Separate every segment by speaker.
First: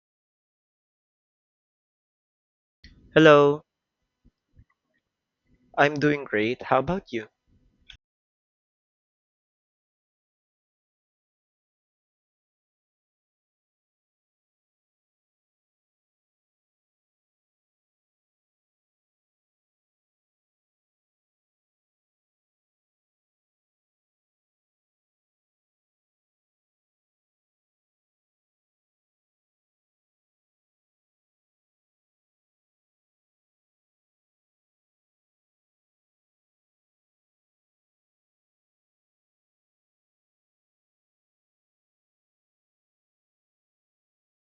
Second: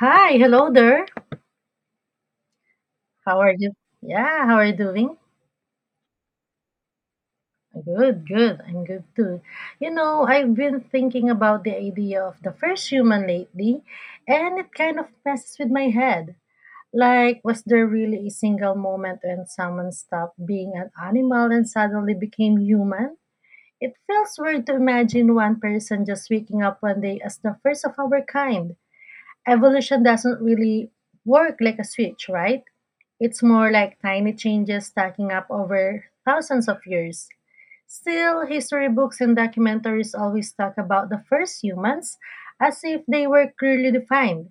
Speaker 1: Hi, hello there. How are
Speaker 2: Hello,
Speaker 1: you? Yeah, how are you doing?
Speaker 2: I'm doing great. How about you?
Speaker 1: Good, good. I'm good too. You know, I've been thinking about the idea of the first human lately, and it kind of messes with my head. Like, was there really a single moment when someone stopped being an animal and suddenly became human? It feels weird to imagine one person just waking up one day as the first of our kind. Evolution doesn't really work like a switch, right? It's more like tiny changes stacking up over thousands of years. Still, history books and documentaries always talk about the first humans as if they were clearly defined.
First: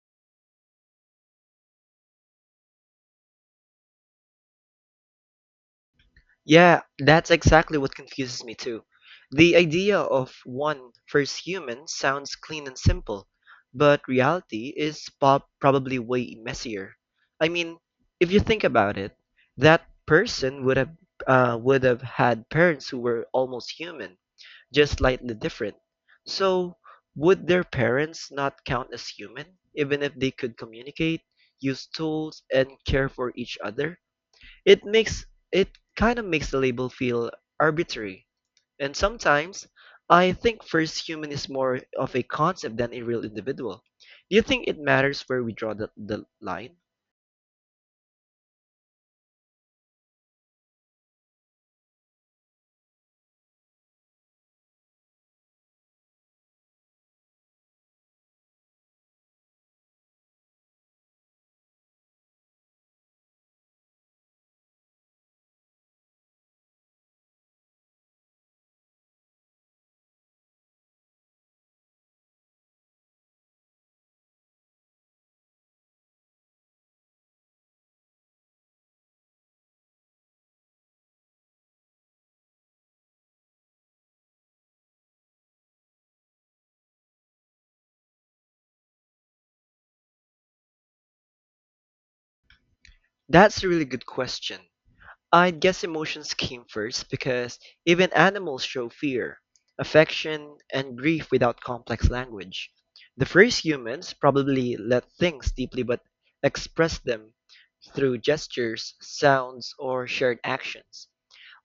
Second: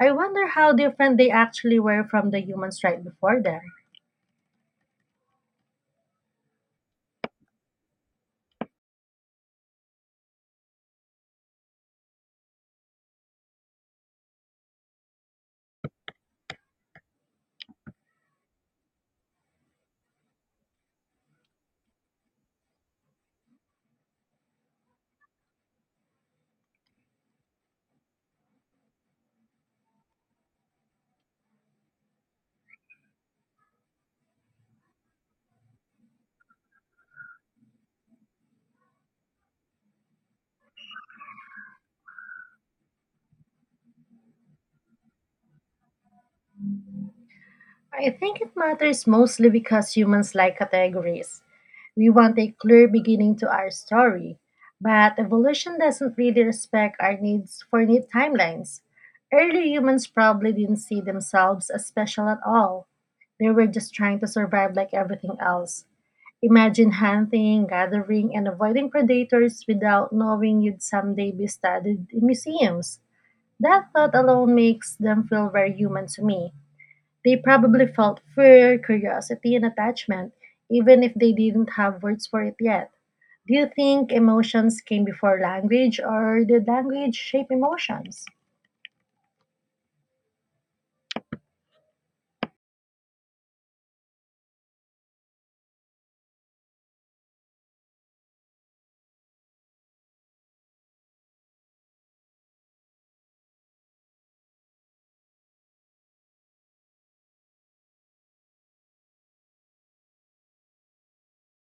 Speaker 1: I wonder how different they actually were from the humans right before them.
Speaker 2: Yeah, that's exactly what confuses me too. The idea of one first human sounds clean and simple, but reality is probably way messier. I mean, if you think about it, that person would have had parents who were almost human, just slightly different. So, would their parents not count as human, even if they could communicate, use tools, and care for each other? It kind of makes the label feel arbitrary. And sometimes I think first human is more of a concept than a real individual. Do you think it matters where we draw the line?
Speaker 1: I think it matters mostly because humans like categories. We want a clear beginning to our story, but evolution doesn't really respect our needs for neat timelines. Early humans probably didn't see themselves as special at all. They were just trying to survive like everything else. Imagine hunting, gathering, and avoiding predators without knowing you'd someday be studied in museums. That thought alone makes them feel very human to me. They probably felt fear, curiosity, and attachment, even if they didn't have words for it yet. Do you think emotions came before language, or did language shape emotions?
Speaker 2: That's a really good question. I guess emotions came first because even animals show fear, affection, and grief without complex language. The first humans probably let things deeply but expressed them through gestures, sounds, or shared actions.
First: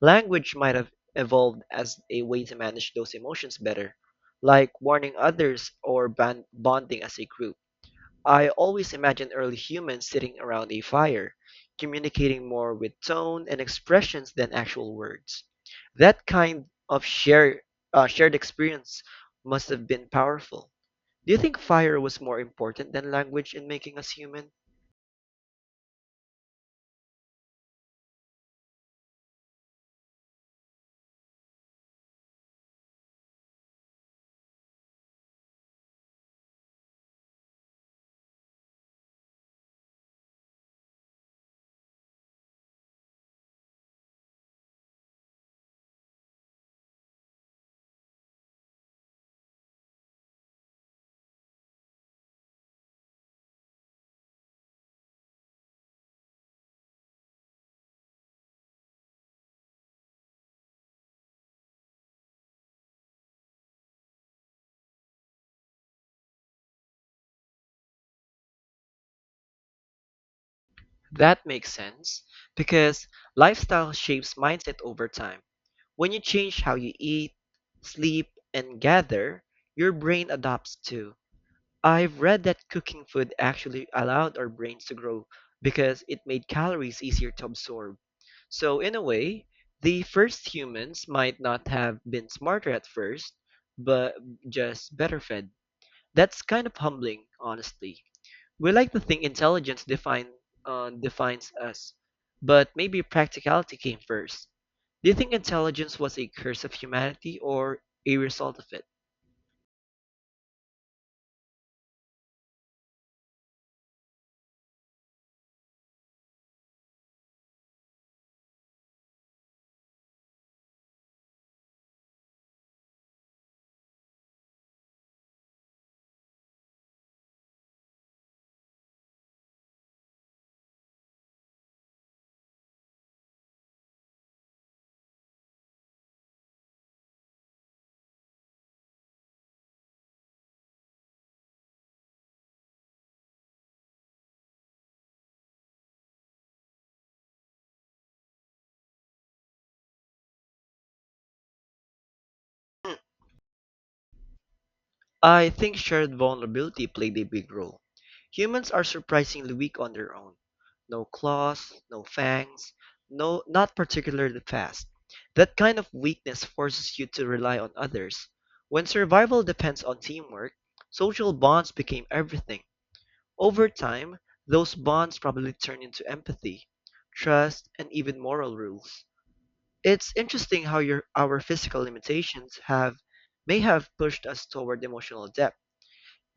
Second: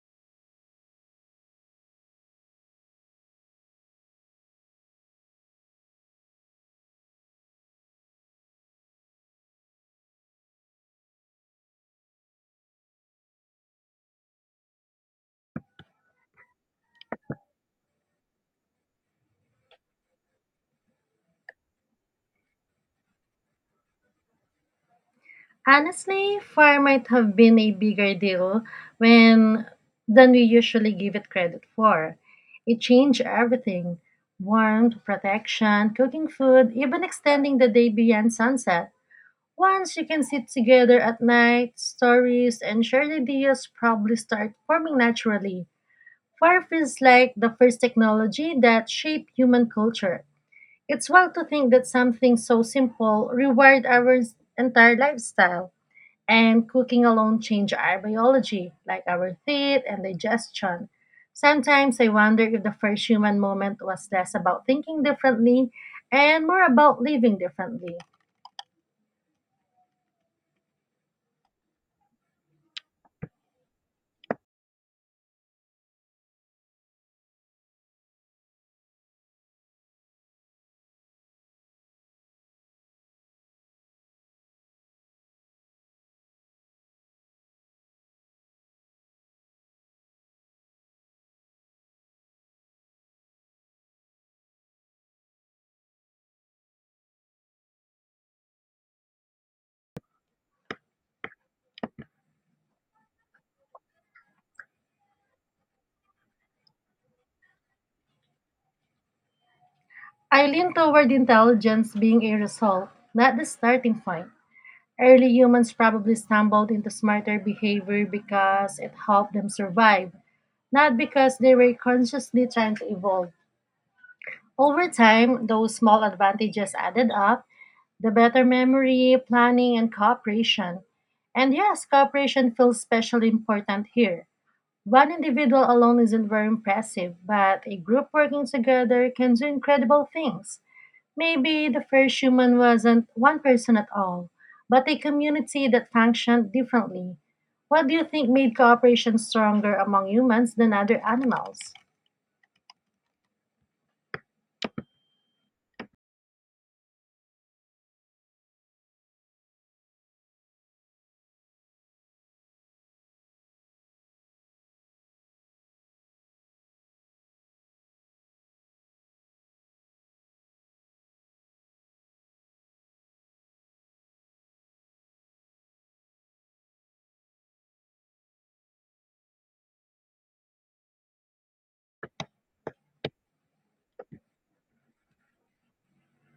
Speaker 2: Language might have evolved as a way to manage those emotions better, like warning others or bonding as a group. I always imagine early humans sitting around a fire, communicating more with tone and expressions than actual words. That kind of shared experience must have been powerful. Do you think fire was more important than language in making us human?
Speaker 1: Honestly, far might have been a bigger deal when than we usually give it credit for. It changed everything. Warmth, protection, cooking food, even extending the day beyond sunset. Once you can sit together at night, stories and shared ideas probably start forming naturally. Fire feels like the first technology that shaped human culture. It's wild to think that something so simple rewired our entire lifestyle and cooking alone change our biology, like our teeth and digestion. Sometimes I wonder if the first human moment was less about thinking differently and more about living differently.
Speaker 2: That makes sense, because lifestyle shapes mindset over time. When you change how you eat, sleep, and gather, your brain adapts too. I've read that cooking food actually allowed our brains to grow because it made calories easier to absorb. So, in a way, the first humans might not have been smarter at first, but just better fed. That's kind of humbling, honestly. We like to think intelligence defines us, but maybe practicality came first. Do you think intelligence was a curse of humanity or a result of it?
Speaker 1: I lean toward intelligence being a result, not the starting point. Early humans probably stumbled into smarter behavior because it helped them survive, not because they were consciously trying to evolve. Over time, those small advantages added up the better memory, planning, and cooperation. And yes, cooperation feels especially important here. One individual alone isn't very impressive, but a group working together can do incredible things. Maybe the first human wasn't one person at all, but a community that functioned differently. What do you think made cooperation stronger among humans than other animals?
Speaker 2: I think shared vulnerability played a big role. Humans are surprisingly weak on their own. No claws, no fangs, no not particularly fast. That kind of weakness forces you to rely on others. When survival depends on teamwork, social bonds became everything. Over time, those bonds probably turn into empathy, trust, and even moral rules. It's interesting how your our physical limitations have may have pushed us toward emotional depth.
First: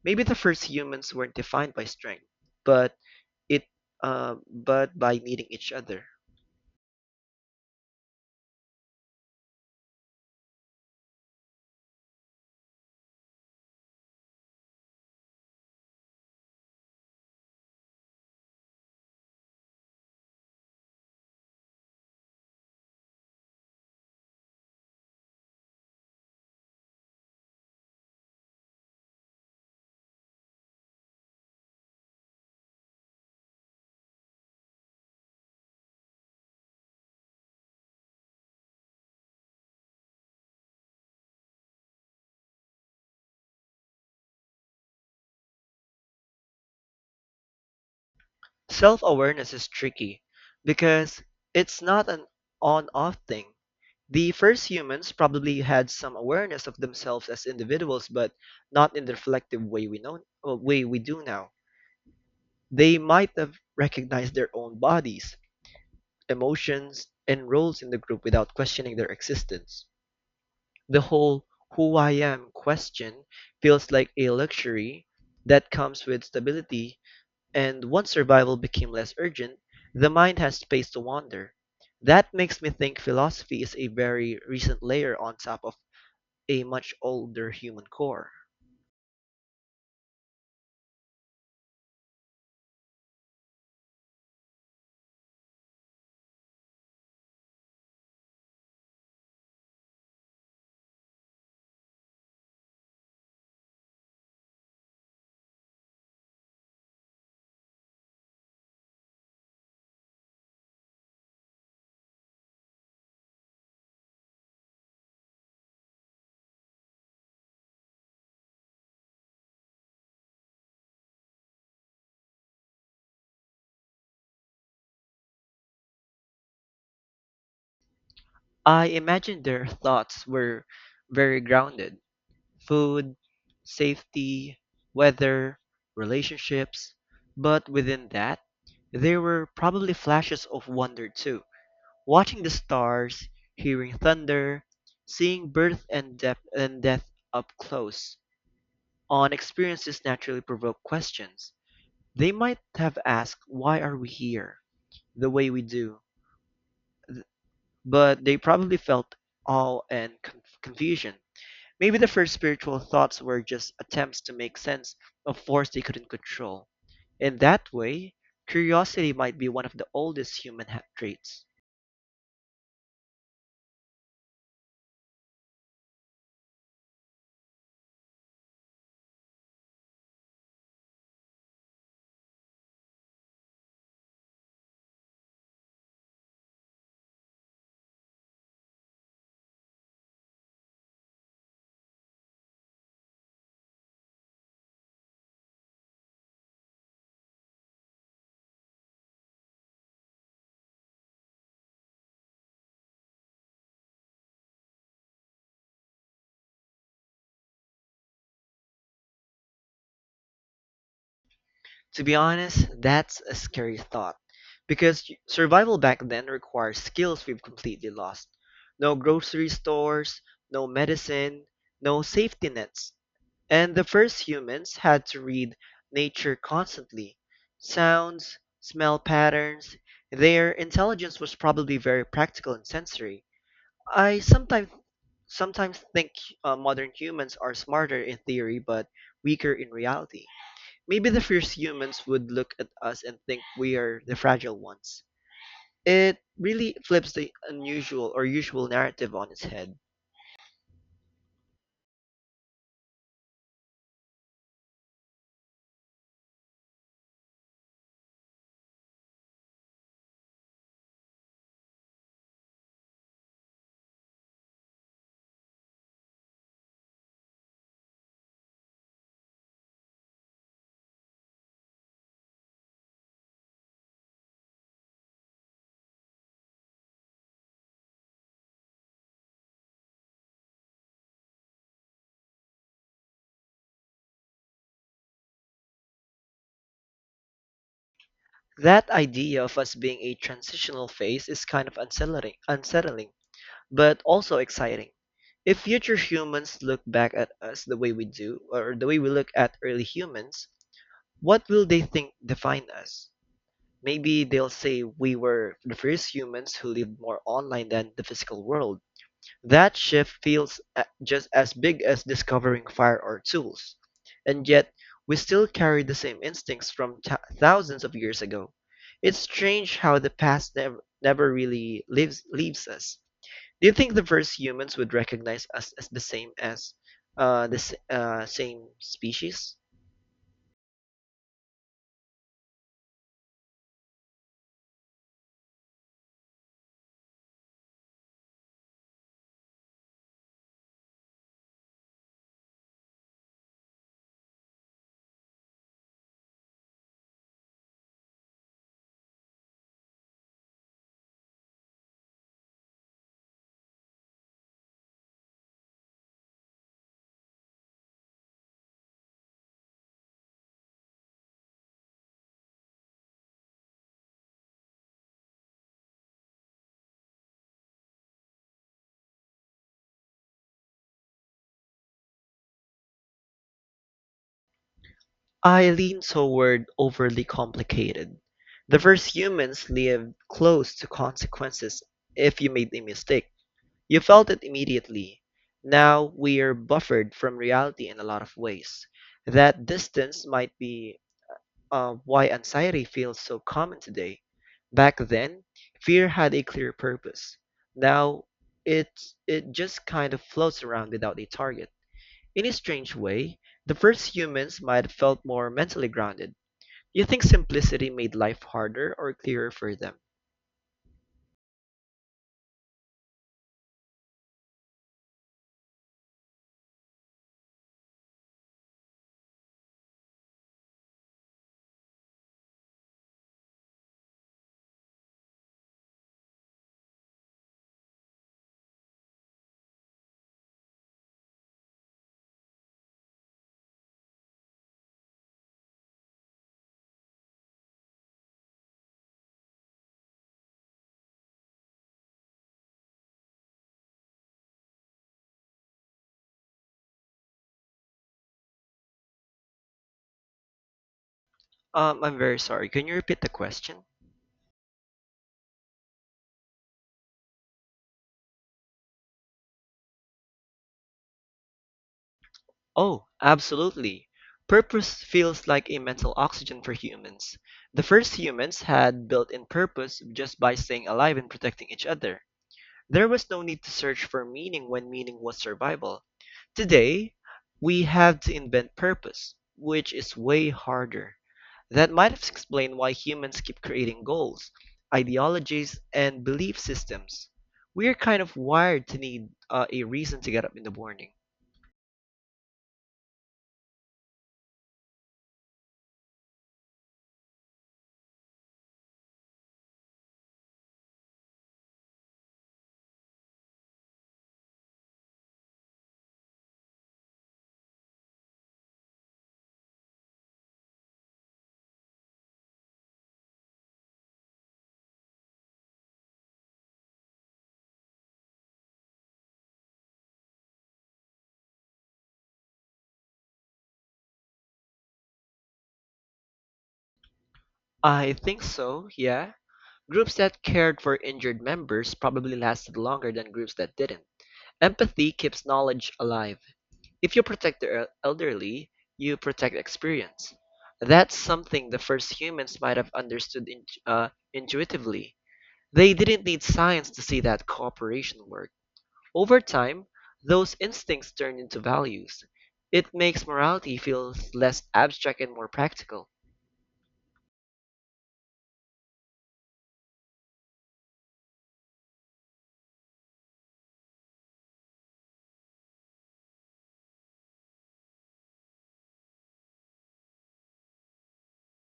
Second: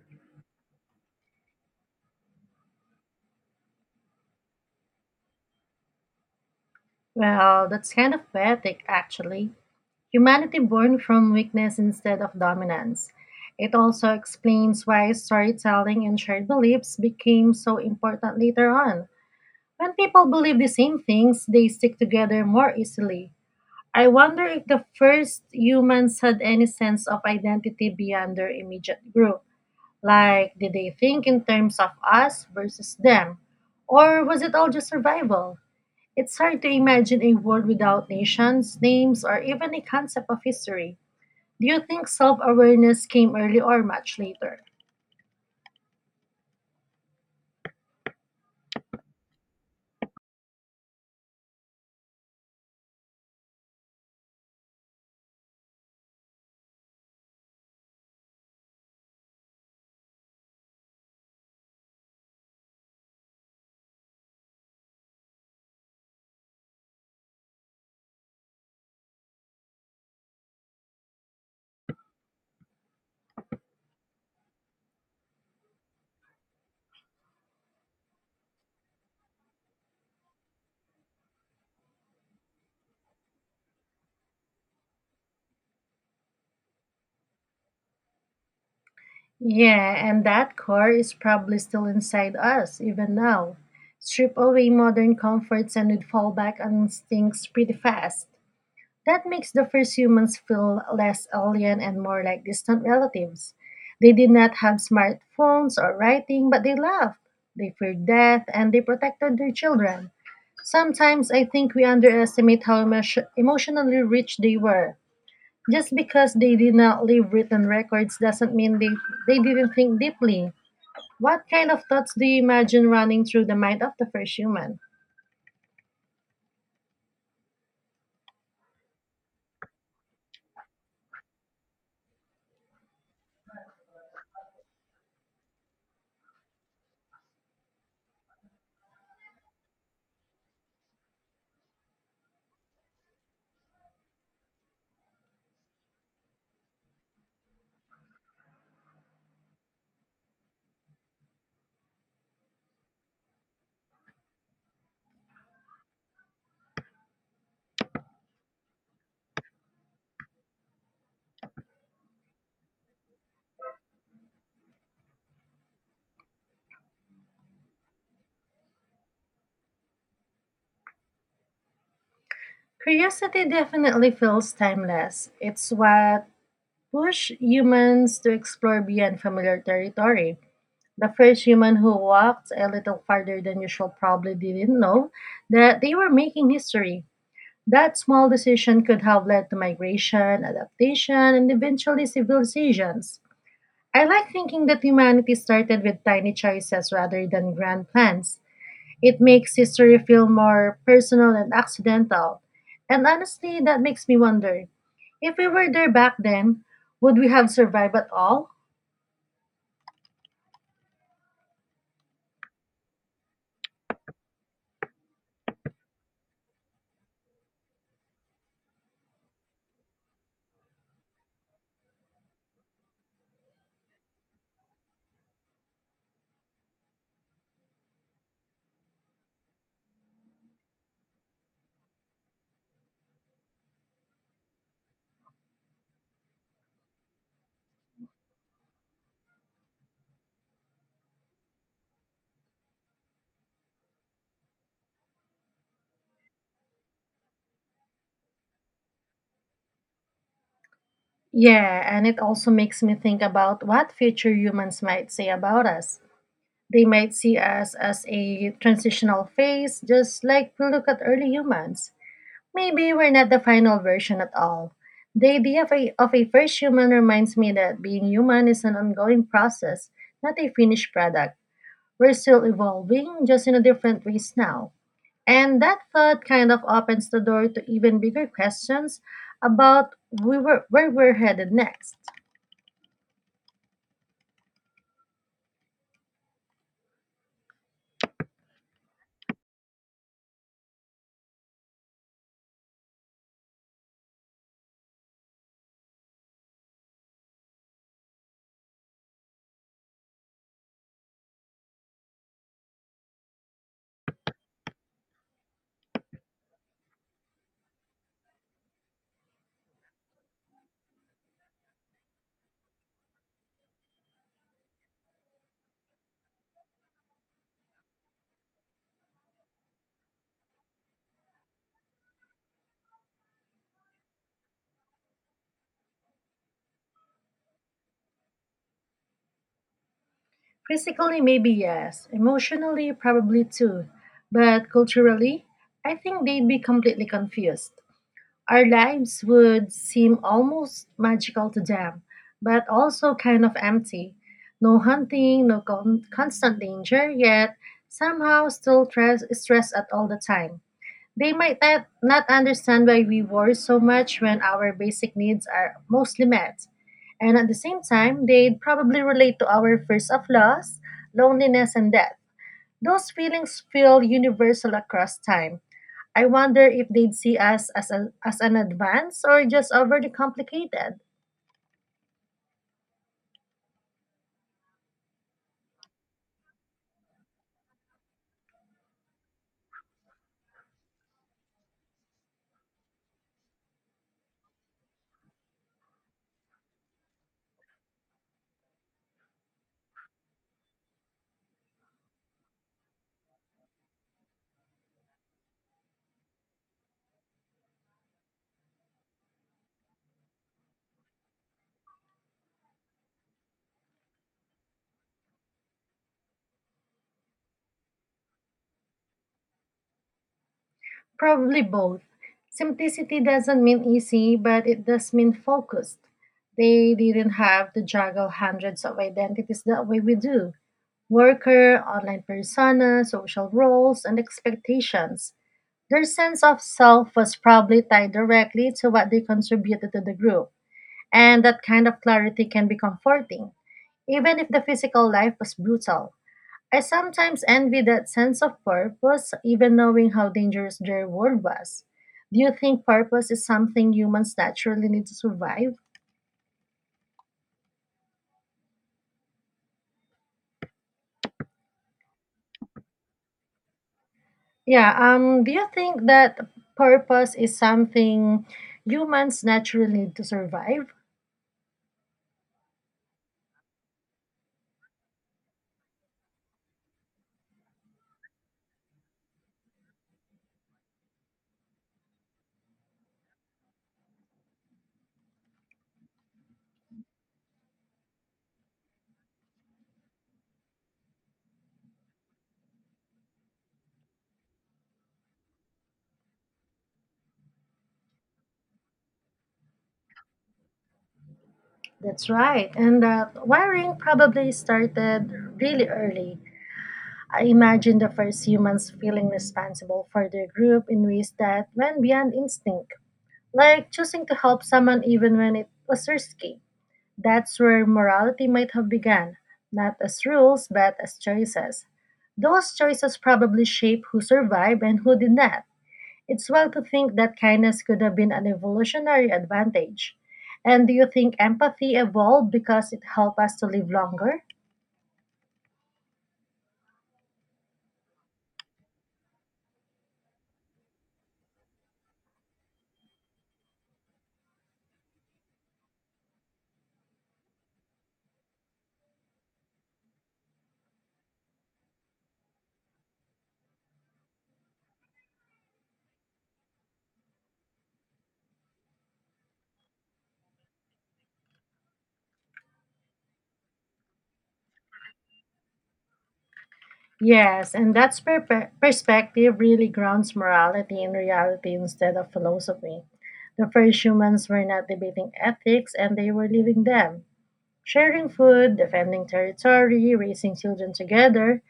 Speaker 2: Maybe the first humans weren't defined by strength, but it but by needing each other.
Speaker 1: Well, that's kind of poetic, actually. Humanity born from weakness instead of dominance. It also explains why storytelling and shared beliefs became so important later on. When people believe the same things, they stick together more easily. I wonder if the first humans had any sense of identity beyond their immediate group. Like, did they think in terms of us versus them? Or was it all just survival? It's hard to imagine a world without nations, names, or even a concept of history. Do you think self awareness came early or much later?
Speaker 2: Self-awareness is tricky because it's not an on-off thing. The first humans probably had some awareness of themselves as individuals, but not in the reflective way we do now. They might have recognized their own bodies, emotions, and roles in the group without questioning their existence. The whole who I am question feels like a luxury that comes with stability, and once survival became less urgent, the mind has space to wander. That makes me think philosophy is a very recent layer on top of a much older human core.
Speaker 1: Yeah, and that core is probably still inside us, even now. Strip away modern comforts and we'd fall back on instincts pretty fast. That makes the first humans feel less alien and more like distant relatives. They did not have smartphones or writing, but they laughed. They feared death and they protected their children. Sometimes I think we underestimate how emotionally rich they were. Just because they did not leave written records doesn't mean they didn't think deeply. What kind of thoughts do you imagine running through the mind of the first human?
Speaker 2: I imagine their thoughts were very grounded. Food, safety, weather, relationships. But within that, there were probably flashes of wonder too. Watching the stars, hearing thunder, seeing birth and depth and death up close. On experiences naturally provoke questions. They might have asked, why are we here? The way we do. But they probably felt awe and confusion. Maybe the first spiritual thoughts were just attempts to make sense of force they couldn't control. In that way, curiosity might be one of the oldest human traits.
Speaker 1: Curiosity definitely feels timeless. It's what push humans to explore beyond familiar territory. The first human who walked a little farther than usual probably didn't know that they were making history. That small decision could have led to migration, adaptation, and eventually civilizations. I like thinking that humanity started with tiny choices rather than grand plans. It makes history feel more personal and accidental. And honestly, that makes me wonder if we were there back then, would we have survived at all?
Speaker 2: To be honest, that's a scary thought, because survival back then required skills we've completely lost. No grocery stores, no medicine, no safety nets. And the first humans had to read nature constantly. Sounds, smell patterns, their intelligence was probably very practical and sensory. I sometimes think modern humans are smarter in theory but weaker in reality. Maybe the fierce humans would look at us and think we are the fragile ones. It really flips the unusual or usual narrative on its head.
Speaker 1: Yeah, and it also makes me think about what future humans might say about us. They might see us as a transitional phase, just like we look at early humans. Maybe we're not the final version at all. The idea of a first human reminds me that being human is an ongoing process, not a finished product. We're still evolving, just in a different ways now. And that thought kind of opens the door to even bigger questions about where we're headed next.
Speaker 2: That idea of us being a transitional phase is kind of unsettling, but also exciting. If future humans look back at us the way we do, or the way we look at early humans, what will they think defined us? Maybe they'll say we were the first humans who lived more online than the physical world. That shift feels just as big as discovering fire or tools. And yet, we still carry the same instincts from thousands of years ago. It's strange how the past never really leaves us. Do you think the first humans would recognize us as the same as the s- same species?
Speaker 1: Physically, maybe yes. Emotionally, probably too. But culturally, I think they'd be completely confused. Our lives would seem almost magical to them, but also kind of empty. No hunting, no constant danger, yet somehow still stress at all the time. They might not understand why we worry so much when our basic needs are mostly met. And at the same time, they'd probably relate to our fears of loss, loneliness, and death. Those feelings feel universal across time. I wonder if they'd see us as an advance or just overly complicated.
Speaker 2: I lean toward overly complicated. The first humans lived close to consequences if you made a mistake. You felt it immediately. Now we are buffered from reality in a lot of ways. That distance might be why anxiety feels so common today. Back then, fear had a clear purpose. Now, it, it just kind of floats around without a target. In a strange way, the first humans might have felt more mentally grounded. Do you think simplicity made life harder or clearer for them?
Speaker 1: Probably both. Simplicity doesn't mean easy, but it does mean focused. They didn't have to juggle hundreds of identities the way we do. Worker, online persona, social roles, and expectations. Their sense of self was probably tied directly to what they contributed to the group, and that kind of clarity can be comforting, even if the physical life was brutal. I sometimes envy that sense of purpose, even knowing how dangerous their world was. Do you think purpose is something humans naturally need to survive?
Speaker 2: I'm very sorry. Can you repeat the question?
Speaker 1: Yeah, do you think that purpose is something humans naturally need to survive?
Speaker 2: Oh, absolutely. Purpose feels like a mental oxygen for humans. The first humans had built in purpose just by staying alive and protecting each other. There was no need to search for meaning when meaning was survival. Today, we have to invent purpose, which is way harder. That might explain why humans keep creating goals, ideologies, and belief systems. We're kind of wired to need a reason to get up in the morning.
Speaker 1: That's right. And that wiring probably started really early. I imagine the first humans feeling responsible for their group in ways that went beyond instinct, like choosing to help someone even when it was risky. That's where morality might have begun, not as rules, but as choices. Those choices probably shape who survived and who did not. It's wild to think that kindness could have been an evolutionary advantage. And do you think empathy evolved because it helped us to live longer?
Speaker 2: I think so, yeah. Groups that cared for injured members probably lasted longer than groups that didn't. Empathy keeps knowledge alive. If you protect the elderly, you protect experience. That's something the first humans might have understood intuitively. They didn't need science to see that cooperation worked. Over time, those instincts turn into values. It makes morality feel less abstract and more practical.
Speaker 1: Yes, and that perspective really grounds morality in reality instead of philosophy. The first humans were not debating ethics and they were living them. Sharing food, defending territory, raising children together,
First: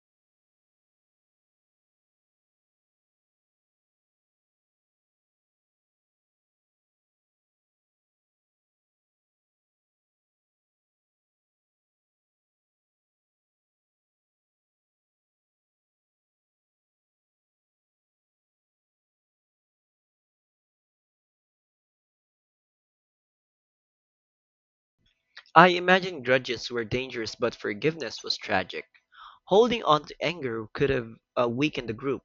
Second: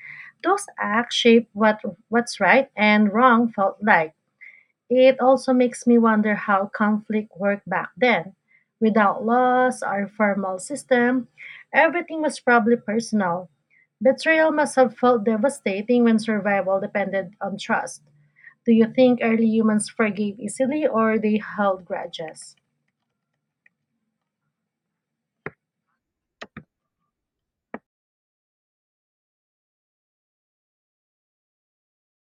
Speaker 1: those acts shaped what's right and wrong felt like. It also makes me wonder how conflict worked back then. Without laws or formal system, everything was probably personal. Betrayal must have felt devastating when survival depended on trust. Do you think early humans forgave easily or they held grudges?
Speaker 2: I imagine grudges were dangerous, but forgiveness was tragic. Holding on to anger could have weakened the group,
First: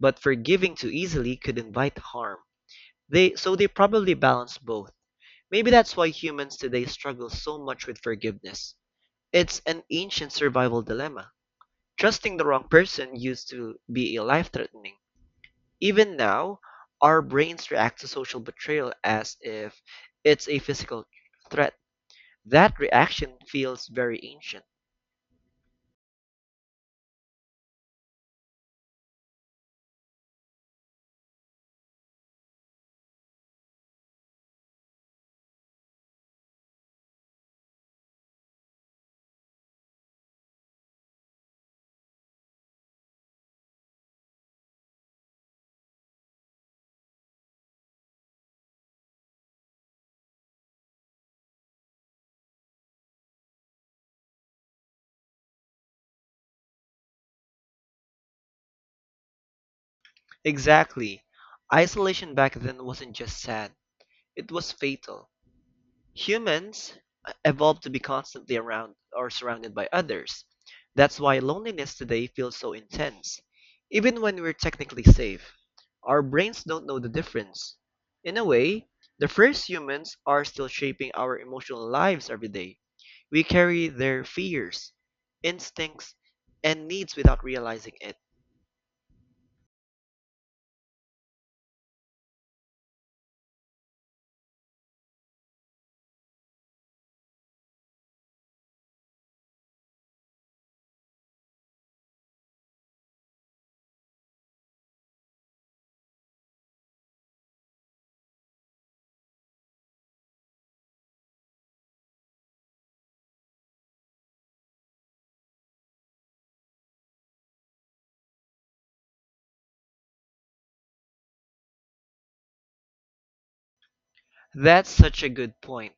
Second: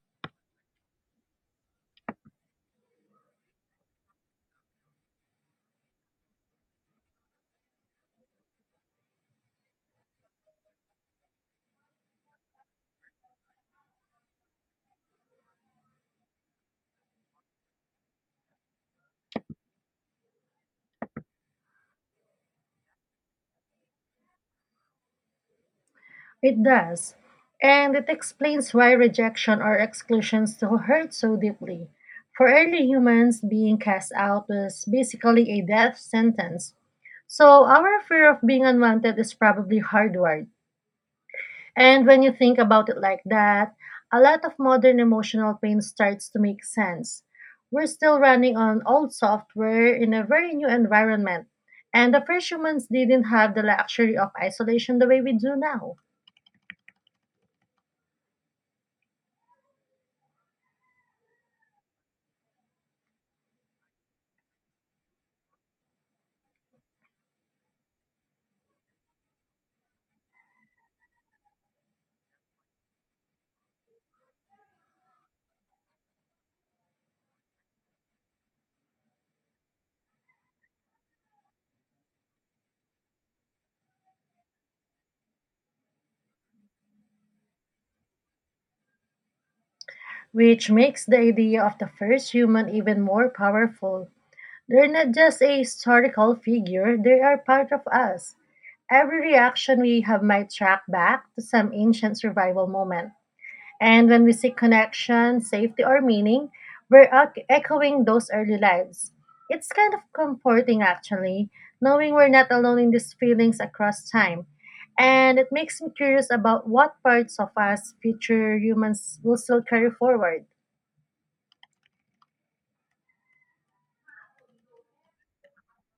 Speaker 2: but forgiving too easily could invite harm. They probably balance both. Maybe that's why humans today struggle so much with forgiveness. It's an ancient survival dilemma. Trusting the wrong person used to be life-threatening. Even now, our brains react to social betrayal as if it's a physical threat. That reaction feels very ancient.
Speaker 1: It does. And it explains why rejection or exclusion still hurt so deeply. For early humans, being cast out was basically a death sentence. So our fear of being unwanted is probably hardwired. And when you think about it like that, a lot of modern emotional pain starts to make sense. We're still running on old software in a very new environment. And the first humans didn't have the luxury of isolation the way we do now,
Speaker 2: Exactly. Isolation back then wasn't just sad, it was fatal. Humans evolved to be constantly around or surrounded by others. That's why loneliness today feels so intense. Even when we're technically safe, our brains don't know the difference. In a way, the first humans are still shaping our emotional lives every day. We carry their fears, instincts, and needs without realizing it.
Speaker 1: which makes the idea of the first human even more powerful. They're not just a historical figure, they are part of us. Every reaction we have might track back to some ancient survival moment. And when we seek connection, safety, or meaning, we're echoing those early lives. It's kind of comforting, actually, knowing we're not alone in these feelings across time. And it makes me curious about what parts of us, future humans, will still carry forward.
Speaker 2: That's such a good point.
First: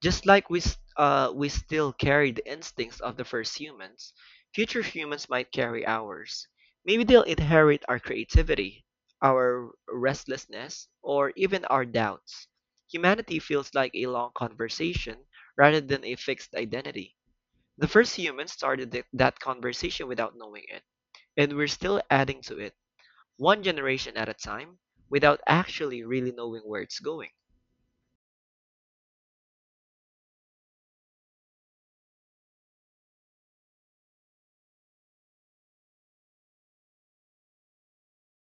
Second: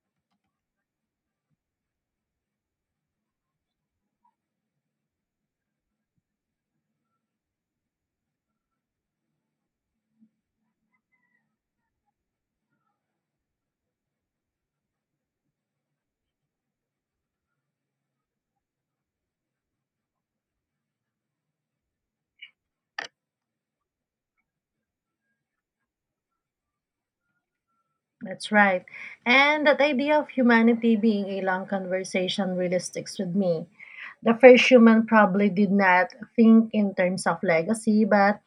Speaker 2: Just like we still carry the instincts of the first humans, future humans might carry ours. Maybe they'll inherit our creativity, our restlessness, or even our doubts. Humanity feels like a long conversation rather than a fixed identity. The first humans started that conversation without knowing it, and we're still adding to it, one generation at a time, without actually really knowing where it's going.
Speaker 1: That's right. And that idea of humanity being a long conversation really sticks with me. The first human probably did not think in terms of legacy, but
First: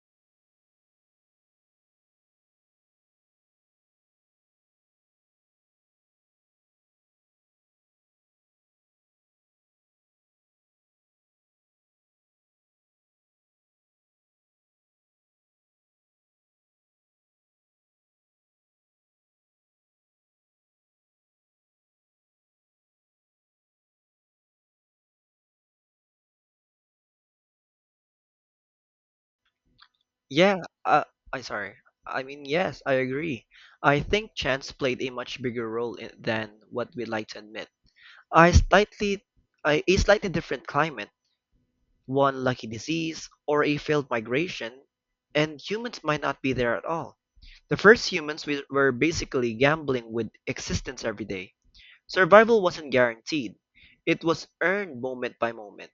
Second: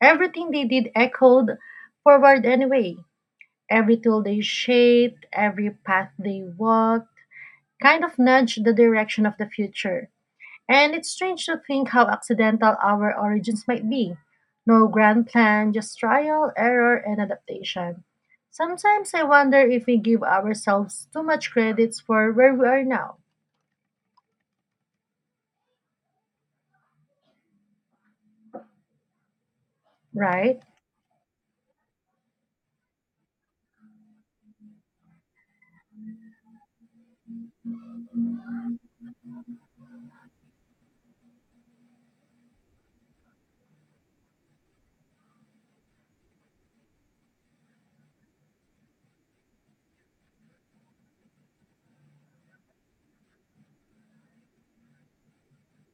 Speaker 1: everything they did echoed forward anyway. Every tool they shaped, every path they walked, kind of nudged the direction of the future. And it's strange to think how accidental our origins might be. No grand plan, just trial, error, and adaptation. Sometimes I wonder if we give ourselves too much credits for where we are now,
Speaker 2: Yeah,
Speaker 1: right?
Speaker 2: uh, I sorry. I mean, yes, I agree. I think chance played a much bigger role in, than what we'd like to admit. I slightly, a slightly different climate, one lucky disease, or a failed migration, and humans might not be there at all. The first humans were basically gambling with existence every day. Survival wasn't guaranteed, it was earned moment by moment.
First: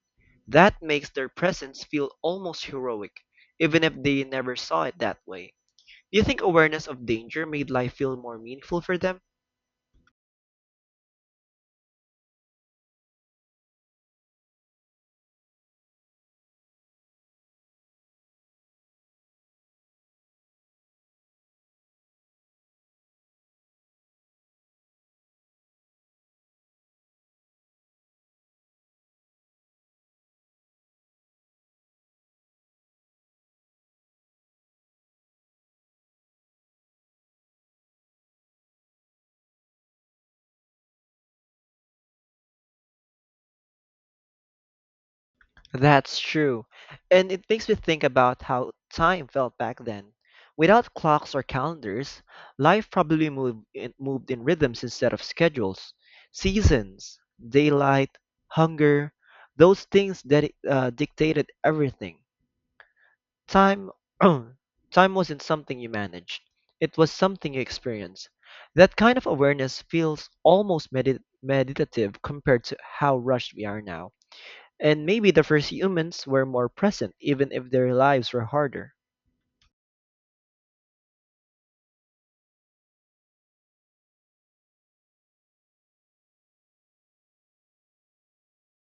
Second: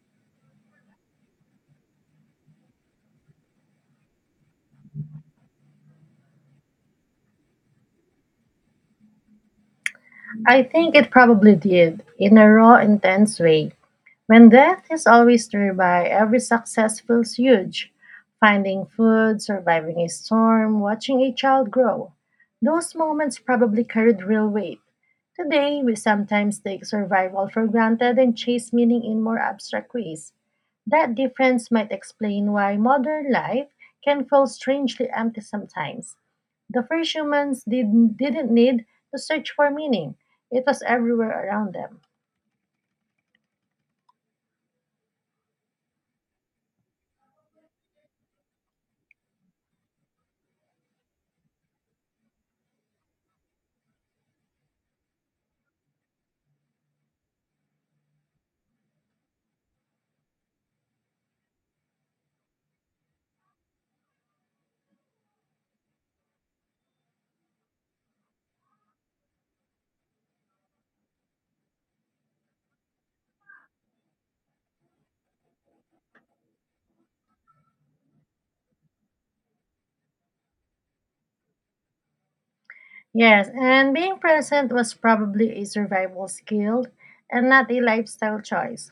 Speaker 2: That makes their presence feel almost heroic, even if they never saw it that way. Do you think awareness of danger made life feel more meaningful for them?
Speaker 1: I think it probably did, in a raw, intense way. When death is always nearby, every success feels huge. Finding food, surviving a storm, watching a child grow. Those moments probably carried real weight. Today, we sometimes take survival for granted and chase meaning in more abstract ways. That difference might explain why modern life can feel strangely empty sometimes. The first humans didn't need to search for meaning, it was everywhere around them.
Speaker 2: That's true, and it makes me think about how time felt back then. Without clocks or calendars, life probably moved in rhythms instead of schedules. Seasons, daylight, hunger, those things that dictated everything. Time time wasn't something you managed. It was something you experienced. That kind of awareness feels almost meditative compared to how rushed we are now. And maybe the first humans were more present even if their lives were harder.
Speaker 1: Yes, and being present was probably a survival skill and not a lifestyle choice.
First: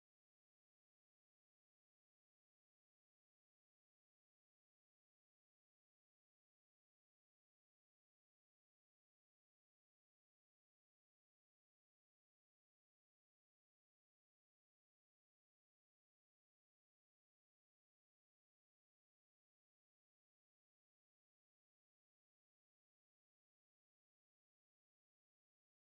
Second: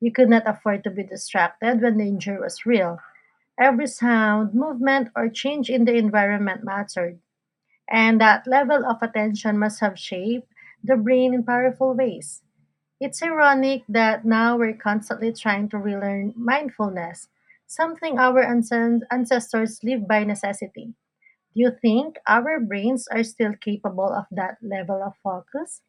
Speaker 1: You could not afford to be distracted when danger was real. Every sound, movement, or change in the environment mattered, and that level of attention must have shaped the brain in powerful ways. It's ironic that now we're constantly trying to relearn mindfulness, something our ancestors lived by necessity. Do you think our brains are still capable of that level of focus?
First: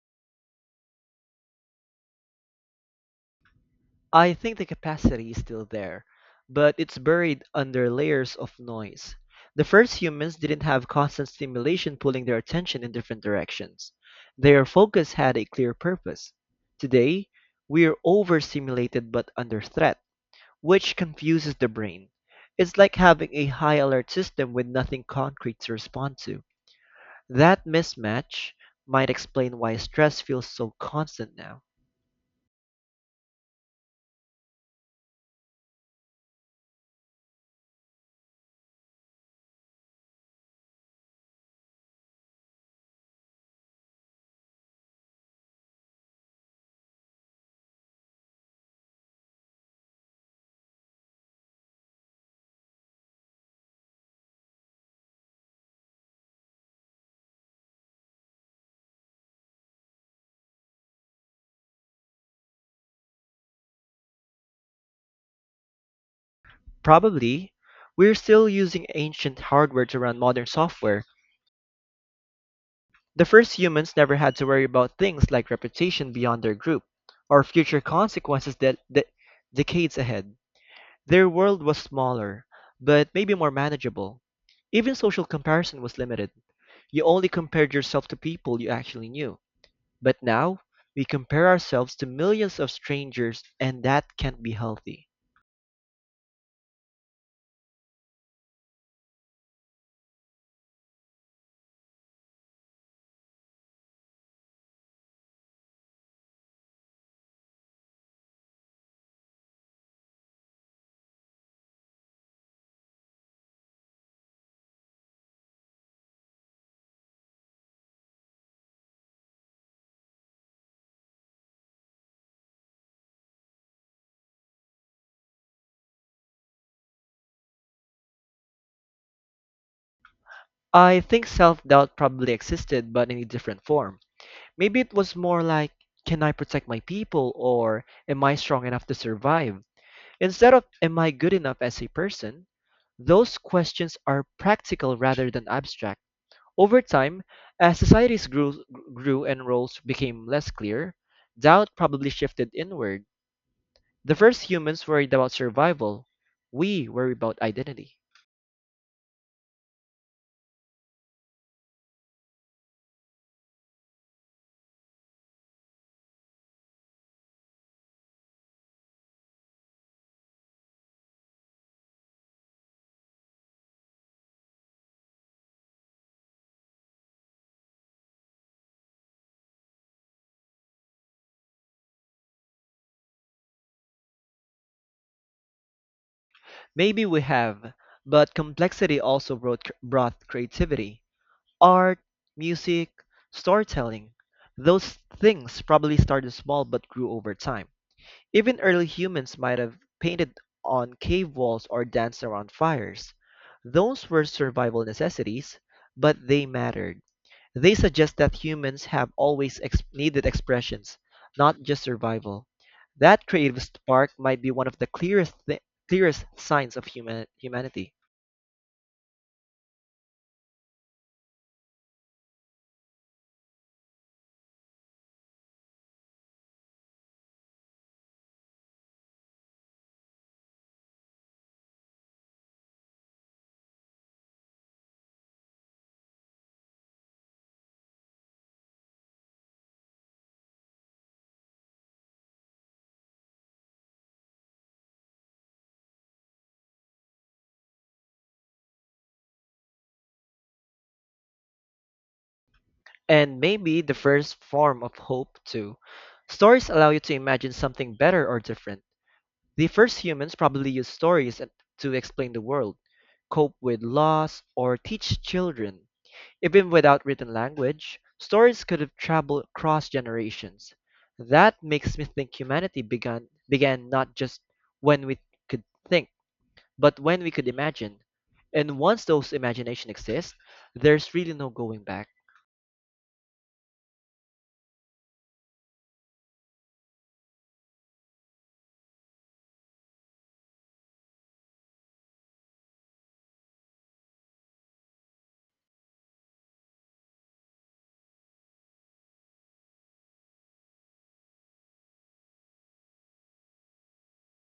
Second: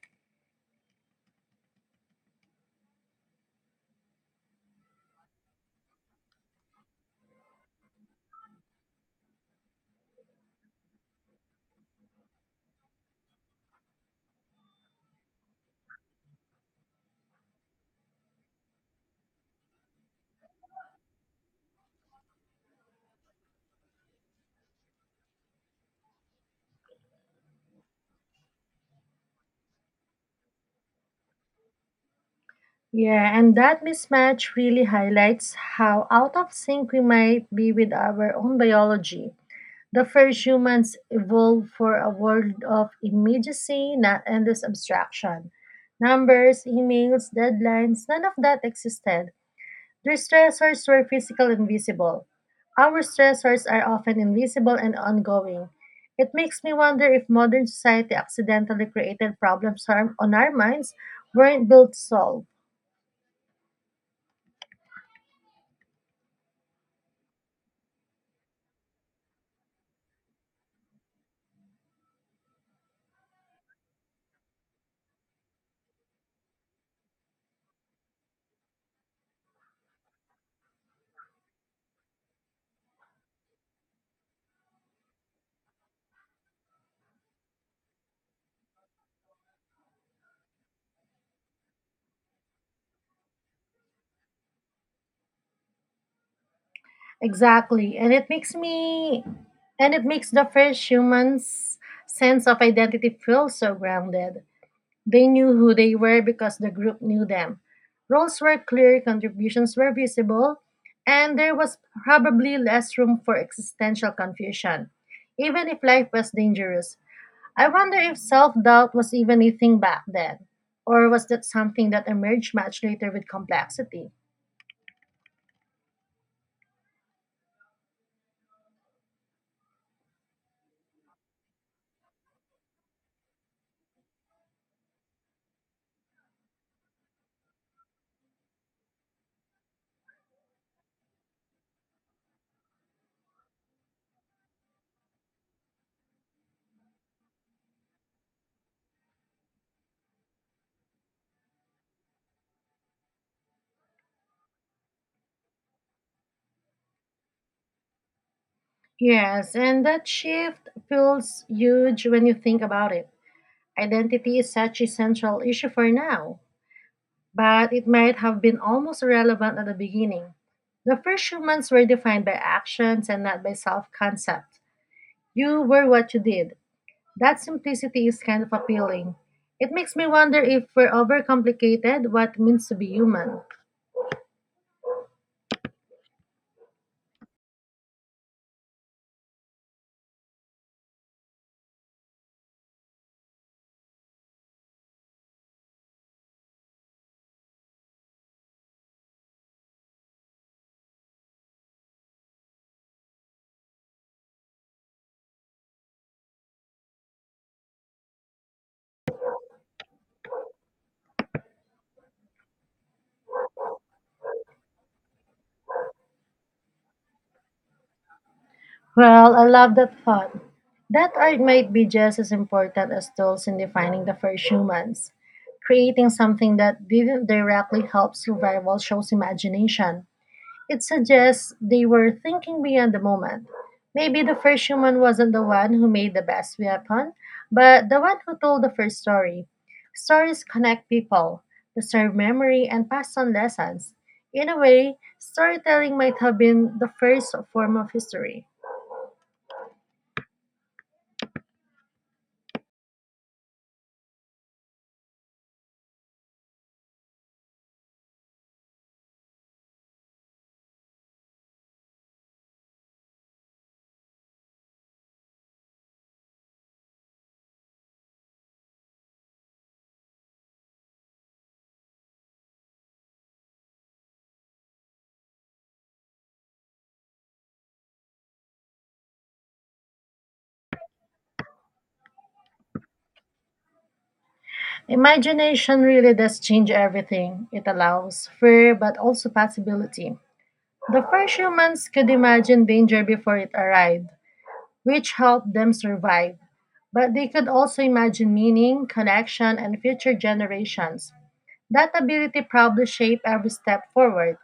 Speaker 2: I think the capacity is still there, but it's buried under layers of noise. The first humans didn't have constant stimulation pulling their attention in different directions. Their focus had a clear purpose. Today, we're overstimulated but under threat, which confuses the brain. It's like having a high alert system with nothing concrete to respond to. That mismatch might explain why stress feels so constant now.
Speaker 1: Yeah, and that mismatch really highlights how out of sync we might be with our own biology. The first humans evolved for a world of immediacy, not endless abstraction. Numbers, emails, deadlines, none of that existed. Their stressors were physical and visible. Our stressors are often invisible and ongoing. It makes me wonder if modern society accidentally created problems harm on our minds weren't built to solve.
Speaker 2: Probably. We're still using ancient hardware to run modern software. The first humans never had to worry about things like reputation beyond their group, or future consequences that decades ahead. Their world was smaller, but maybe more manageable. Even social comparison was limited. You only compared yourself to people you actually knew. But now, we compare ourselves to millions of strangers, and that can't be healthy.
Speaker 1: Exactly. And it makes the first human's sense of identity feel so grounded. They knew who they were because the group knew them. Roles were clear, contributions were visible, and there was probably less room for existential confusion, even if life was dangerous. I wonder if self doubt was even a thing back then, or was that something that emerged much later with complexity?
Speaker 2: I think self doubt probably existed, but in a different form. Maybe it was more like, can I protect my people or am I strong enough to survive? Instead of, am I good enough as a person? Those questions are practical rather than abstract. Over time, as societies grew and roles became less clear, doubt probably shifted inward. The first humans worried about survival. We worry about identity.
Speaker 1: Yes, and that shift feels huge when you think about it. Identity is such a central issue for now, but it might have been almost irrelevant at the beginning. The first humans were defined by actions and not by self concept. You were what you did. That simplicity is kind of appealing. It makes me wonder if we're overcomplicated what it means to be human.
Speaker 2: Maybe we have, but complexity also brought creativity. Art, music, storytelling. Those things probably started small but grew over time. Even early humans might have painted on cave walls or danced around fires. Those were survival necessities, but they mattered. They suggest that humans have always needed expressions, not just survival. That creative spark might be one of the clearest signs of humanity.
Speaker 1: Well, I love that thought. That art might be just as important as tools in defining the first humans. Creating something that didn't directly help survival shows imagination. It suggests they were thinking beyond the moment. Maybe the first human wasn't the one who made the best weapon, but the one who told the first story. Stories connect people, preserve memory, and pass on lessons. In a way, storytelling might have been the first form of history.
Speaker 2: And maybe the first form of hope, too. Stories allow you to imagine something better or different. The first humans probably used to explain the world, cope with loss, or teach children. Even without written language, stories could have traveled across generations. That makes me think humanity began not just when we could think, but when we could imagine. And once those imagination exists, there's really no going back.
Speaker 1: Imagination really does change everything. It allows fear but also possibility. The first humans could imagine danger before it arrived, which helped them survive, but they could also imagine meaning, connection, and future generations. That ability probably shaped every step forward.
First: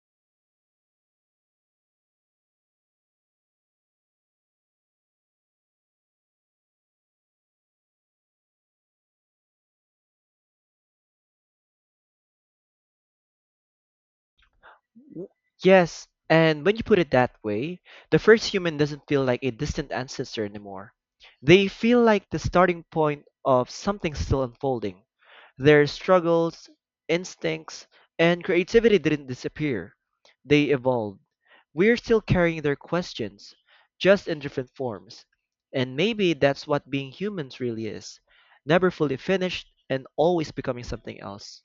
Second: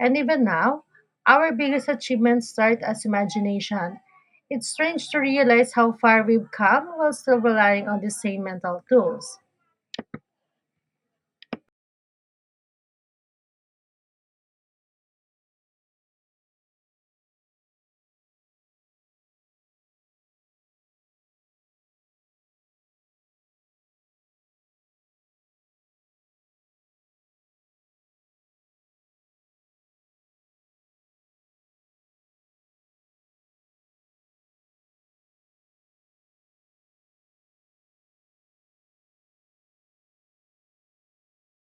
Speaker 1: And even now, our biggest achievements start as imagination. It's strange to realize how far we've come while still relying on the same mental tools.
Speaker 2: W- Yes, and when you put it that way, the first human doesn't feel like a distant ancestor anymore. They feel like the starting point of something still unfolding. Their struggles, instincts, and creativity didn't disappear. They evolved. We're still carrying their questions, just in different forms. And maybe that's what being humans really is, never fully finished and always becoming something else.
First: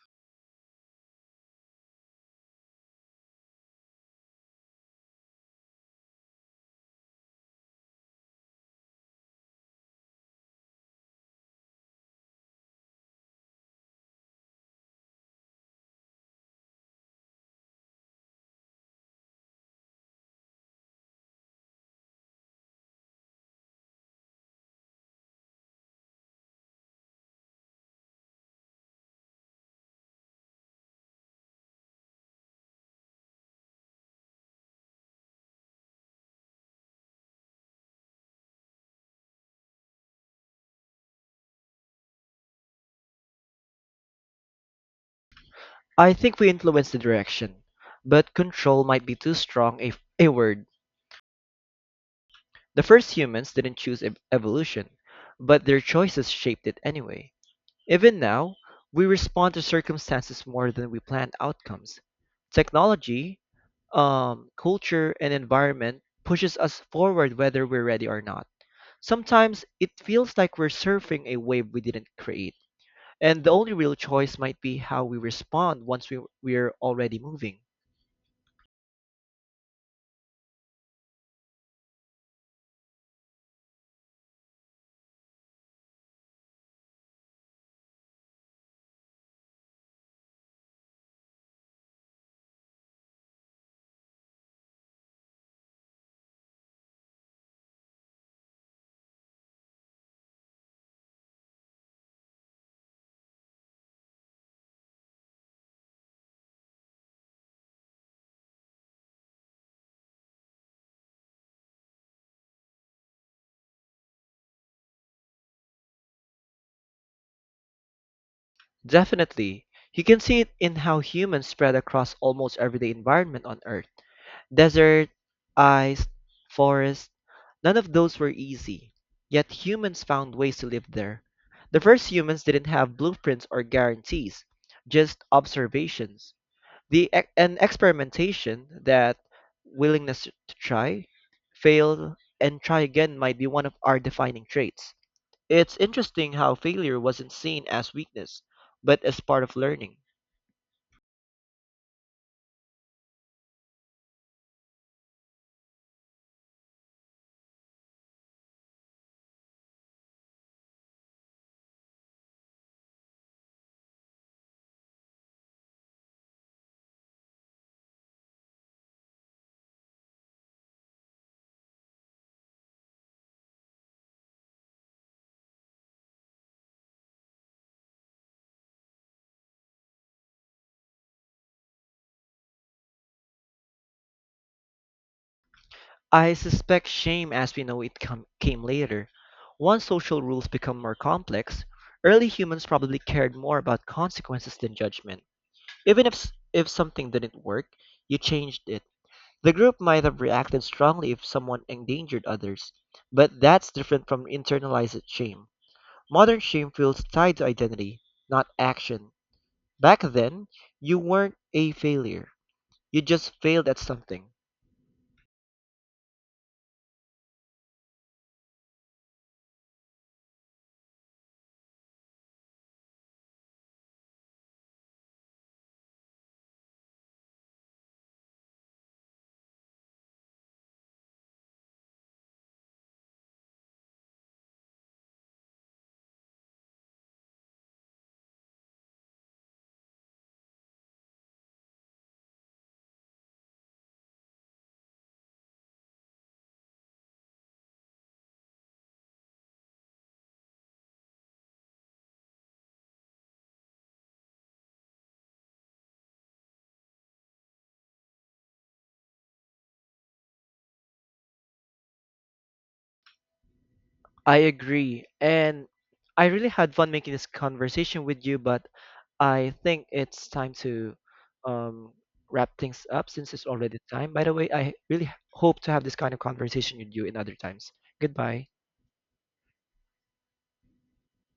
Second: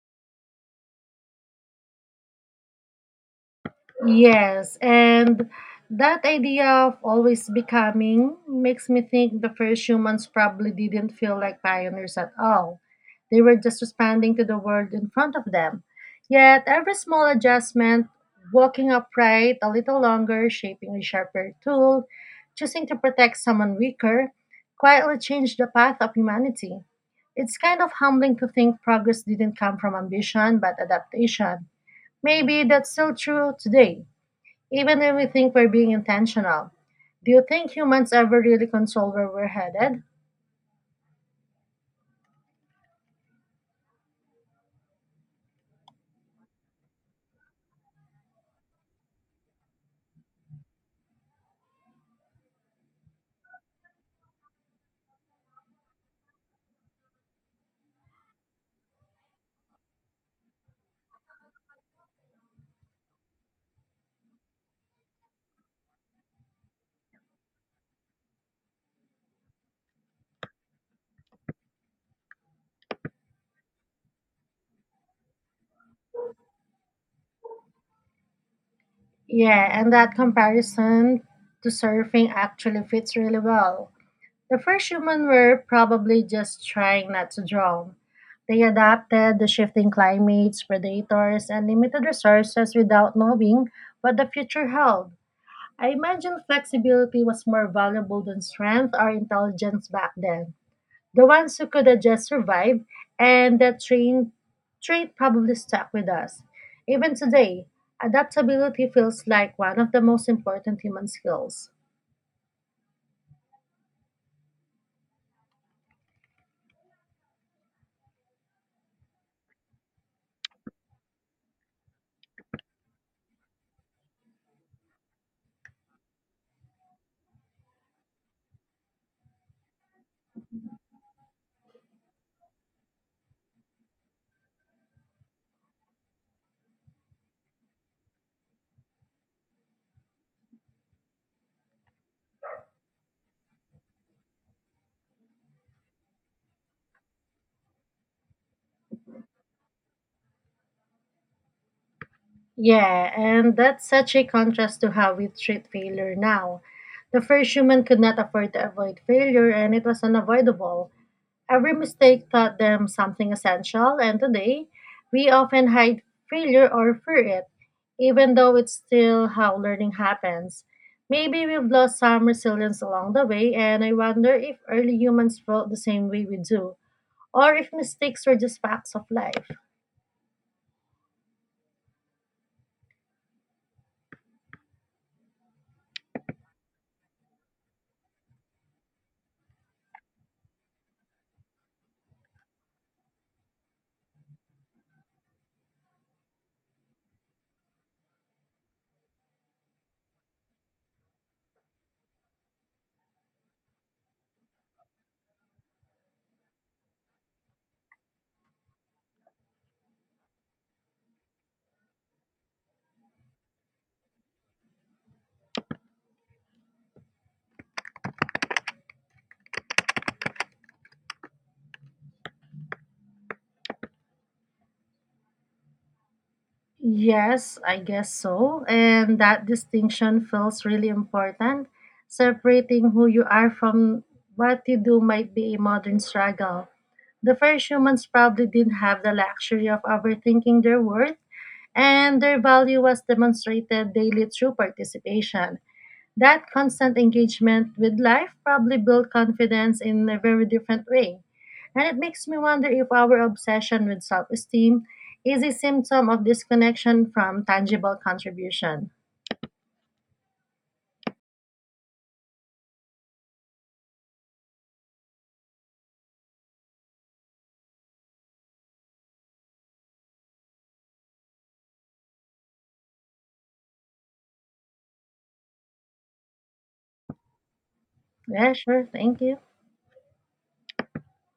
Speaker 1: Yes, and that idea of always becoming makes me think the first humans probably didn't feel like pioneers at all. They were just responding to the world in front of them. Yet every small adjustment, walking upright a little longer, shaping a sharper tool, choosing to protect someone weaker, quietly changed the path of humanity. It's kind of humbling to think progress didn't come from ambition but adaptation. Maybe that's still true today. Even if we think we're being intentional, do you think humans ever really control where we're headed?
Speaker 2: I think we influence the direction, but control might be too strong a word. The first humans didn't choose evolution, but their choices shaped it anyway. Even now, we respond to circumstances more than we plan outcomes. Technology, culture, and environment pushes us forward whether we're ready or not. Sometimes it feels like we're surfing a wave we didn't create, and the only real choice might be how we respond once we're already moving.
Speaker 1: Yeah, and that comparison to surfing actually fits really well. The first humans were probably just trying not to drown. They adapted the shifting climates, predators, and limited resources without knowing what the future held. I imagine flexibility was more valuable than strength or intelligence back then. The ones who could adjust survived, and that train trait probably stuck with us. Even today, adaptability feels like one of the most important human skills.
Speaker 2: Definitely. You can see it in how humans spread across almost everyday environment on Earth. Desert, ice, forest, none of those were easy. Yet humans found ways to live there. The first humans didn't have blueprints or guarantees, just observations. An experimentation, that willingness to try, fail, and try again might be one of our defining traits. It's interesting how failure wasn't seen as weakness, but as part of learning.
Speaker 1: Yeah, and that's such a contrast to how we treat failure now. The first human could not afford to avoid failure, and it was unavoidable. Every mistake taught them something essential, and today, we often hide failure or fear it, even though it's still how learning happens. Maybe we've lost some resilience along the way, and I wonder if early humans felt the same way we do, or if mistakes were just facts of life.
Speaker 2: I suspect shame as we know it came later. Once social rules become more complex, early humans probably cared more about consequences than judgment. Even if something didn't work, you changed it. The group might have reacted strongly if someone endangered others, but that's different from internalized shame. Modern shame feels tied to identity, not action. Back then, you weren't a failure. You just failed at something.
Speaker 1: Yes, I guess so. And that distinction feels really important. Separating who you are from what you do might be a modern struggle. The first humans probably didn't have the luxury of overthinking their worth, and their value was demonstrated daily through participation. That constant engagement with life probably built confidence in a very different way. And it makes me wonder if our obsession with self esteem is a symptom of disconnection from tangible contribution.
Speaker 2: I agree. And I really had fun making this conversation with you, but I think it's time to um, wrap things up since it's already time. By the way, I really hope to have this kind of conversation with you in other times. Goodbye.
Speaker 1: Yeah, sure. Thank you.